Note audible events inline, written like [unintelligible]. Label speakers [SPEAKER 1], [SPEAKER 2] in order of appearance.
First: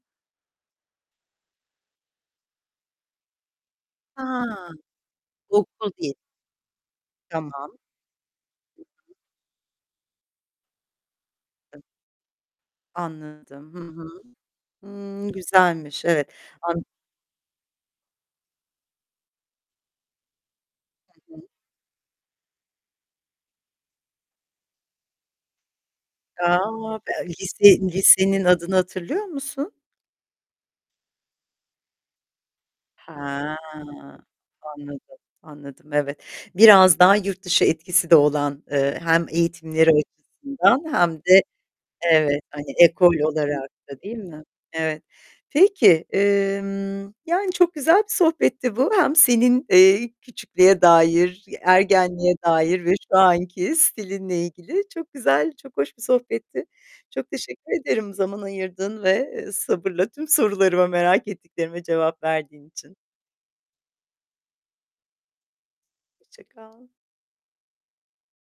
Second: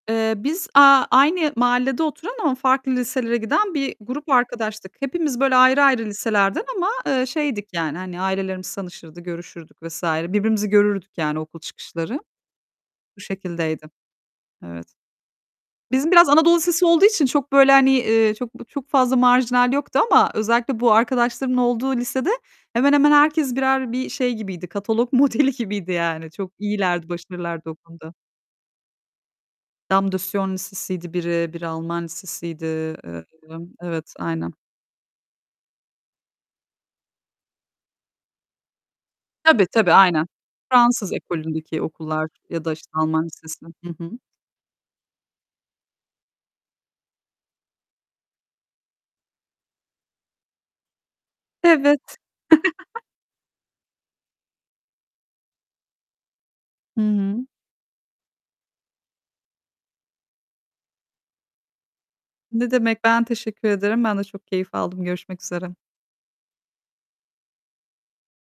[SPEAKER 1] Eee, biz, aaa, aynı mahallede oturan ama farklı liselere giden bir grup
[SPEAKER 2] Ha,
[SPEAKER 1] arkadaştık. Hepimiz, böyle, ayrı
[SPEAKER 2] okul
[SPEAKER 1] ayrı
[SPEAKER 2] değil.
[SPEAKER 1] liselerden, ama, eee, şeydik,
[SPEAKER 2] Tamam.
[SPEAKER 1] yani, hani, ailelerimiz
[SPEAKER 2] [unintelligible]
[SPEAKER 1] tanışırdı, görüşürdük vs. Birbirimizi görürdük, yani, okul çıkışları. Bu
[SPEAKER 2] Anladım. Hı
[SPEAKER 1] şekildeydi.
[SPEAKER 2] hı.
[SPEAKER 1] Evet.
[SPEAKER 2] Hıı, güzelmiş,
[SPEAKER 1] Bizim biraz
[SPEAKER 2] evet.
[SPEAKER 1] Anadolu lisesi
[SPEAKER 2] An
[SPEAKER 1] olduğu için çok, böyle, hani, çok çok fazla marjinal yoktu ama özellikle bu
[SPEAKER 2] Hı hı.
[SPEAKER 1] arkadaşlarımın olduğu lisede, hemen hemen herkes, birer, bir şey gibiydi, katalog modeli gibiydi yani.
[SPEAKER 2] Eee,
[SPEAKER 1] Çok
[SPEAKER 2] aaa,
[SPEAKER 1] iyilerdi,
[SPEAKER 2] eee,
[SPEAKER 1] başarılılardı o
[SPEAKER 2] lise
[SPEAKER 1] konuda.
[SPEAKER 2] lisenin adını hatırlıyor musun?
[SPEAKER 1] Dame de Sion lisesiydi biri, biri Alman lisesiydi, eee,
[SPEAKER 2] Ha,
[SPEAKER 1] sanırım, evet, aynen.
[SPEAKER 2] anladım, anladım, evet. Biraz daha yurt dışı etkisi de olan, eee, hem
[SPEAKER 1] Tabii,
[SPEAKER 2] eğitimleri
[SPEAKER 1] tabii aynen.
[SPEAKER 2] açısından,
[SPEAKER 1] Fransız
[SPEAKER 2] hem de,
[SPEAKER 1] ekolündeki okullar
[SPEAKER 2] evet,
[SPEAKER 1] ya
[SPEAKER 2] hani,
[SPEAKER 1] da, işte,
[SPEAKER 2] ekol
[SPEAKER 1] Alman Lisesi.
[SPEAKER 2] olarak
[SPEAKER 1] Hı
[SPEAKER 2] da
[SPEAKER 1] hı.
[SPEAKER 2] değil mi? Evet. Peki, emm, yani, çok güzel bir sohbetti bu, hem senin, eee, küçüklüğe dair,
[SPEAKER 1] Evet.
[SPEAKER 2] ergenliğe dair ve
[SPEAKER 1] [chuckles]
[SPEAKER 2] şu anki stilinle ilgili çok güzel, çok hoş bir sohbetti.
[SPEAKER 1] Hı
[SPEAKER 2] Çok
[SPEAKER 1] hı.
[SPEAKER 2] teşekkür ederim zaman ayırdığın ve sabırla tüm sorularıma, merak ettiklerime cevap verdiğin
[SPEAKER 1] Ne
[SPEAKER 2] için.
[SPEAKER 1] demek, ben teşekkür ederim. Ben de çok keyif aldım. Görüşmek üzere.
[SPEAKER 2] Hoşça kal.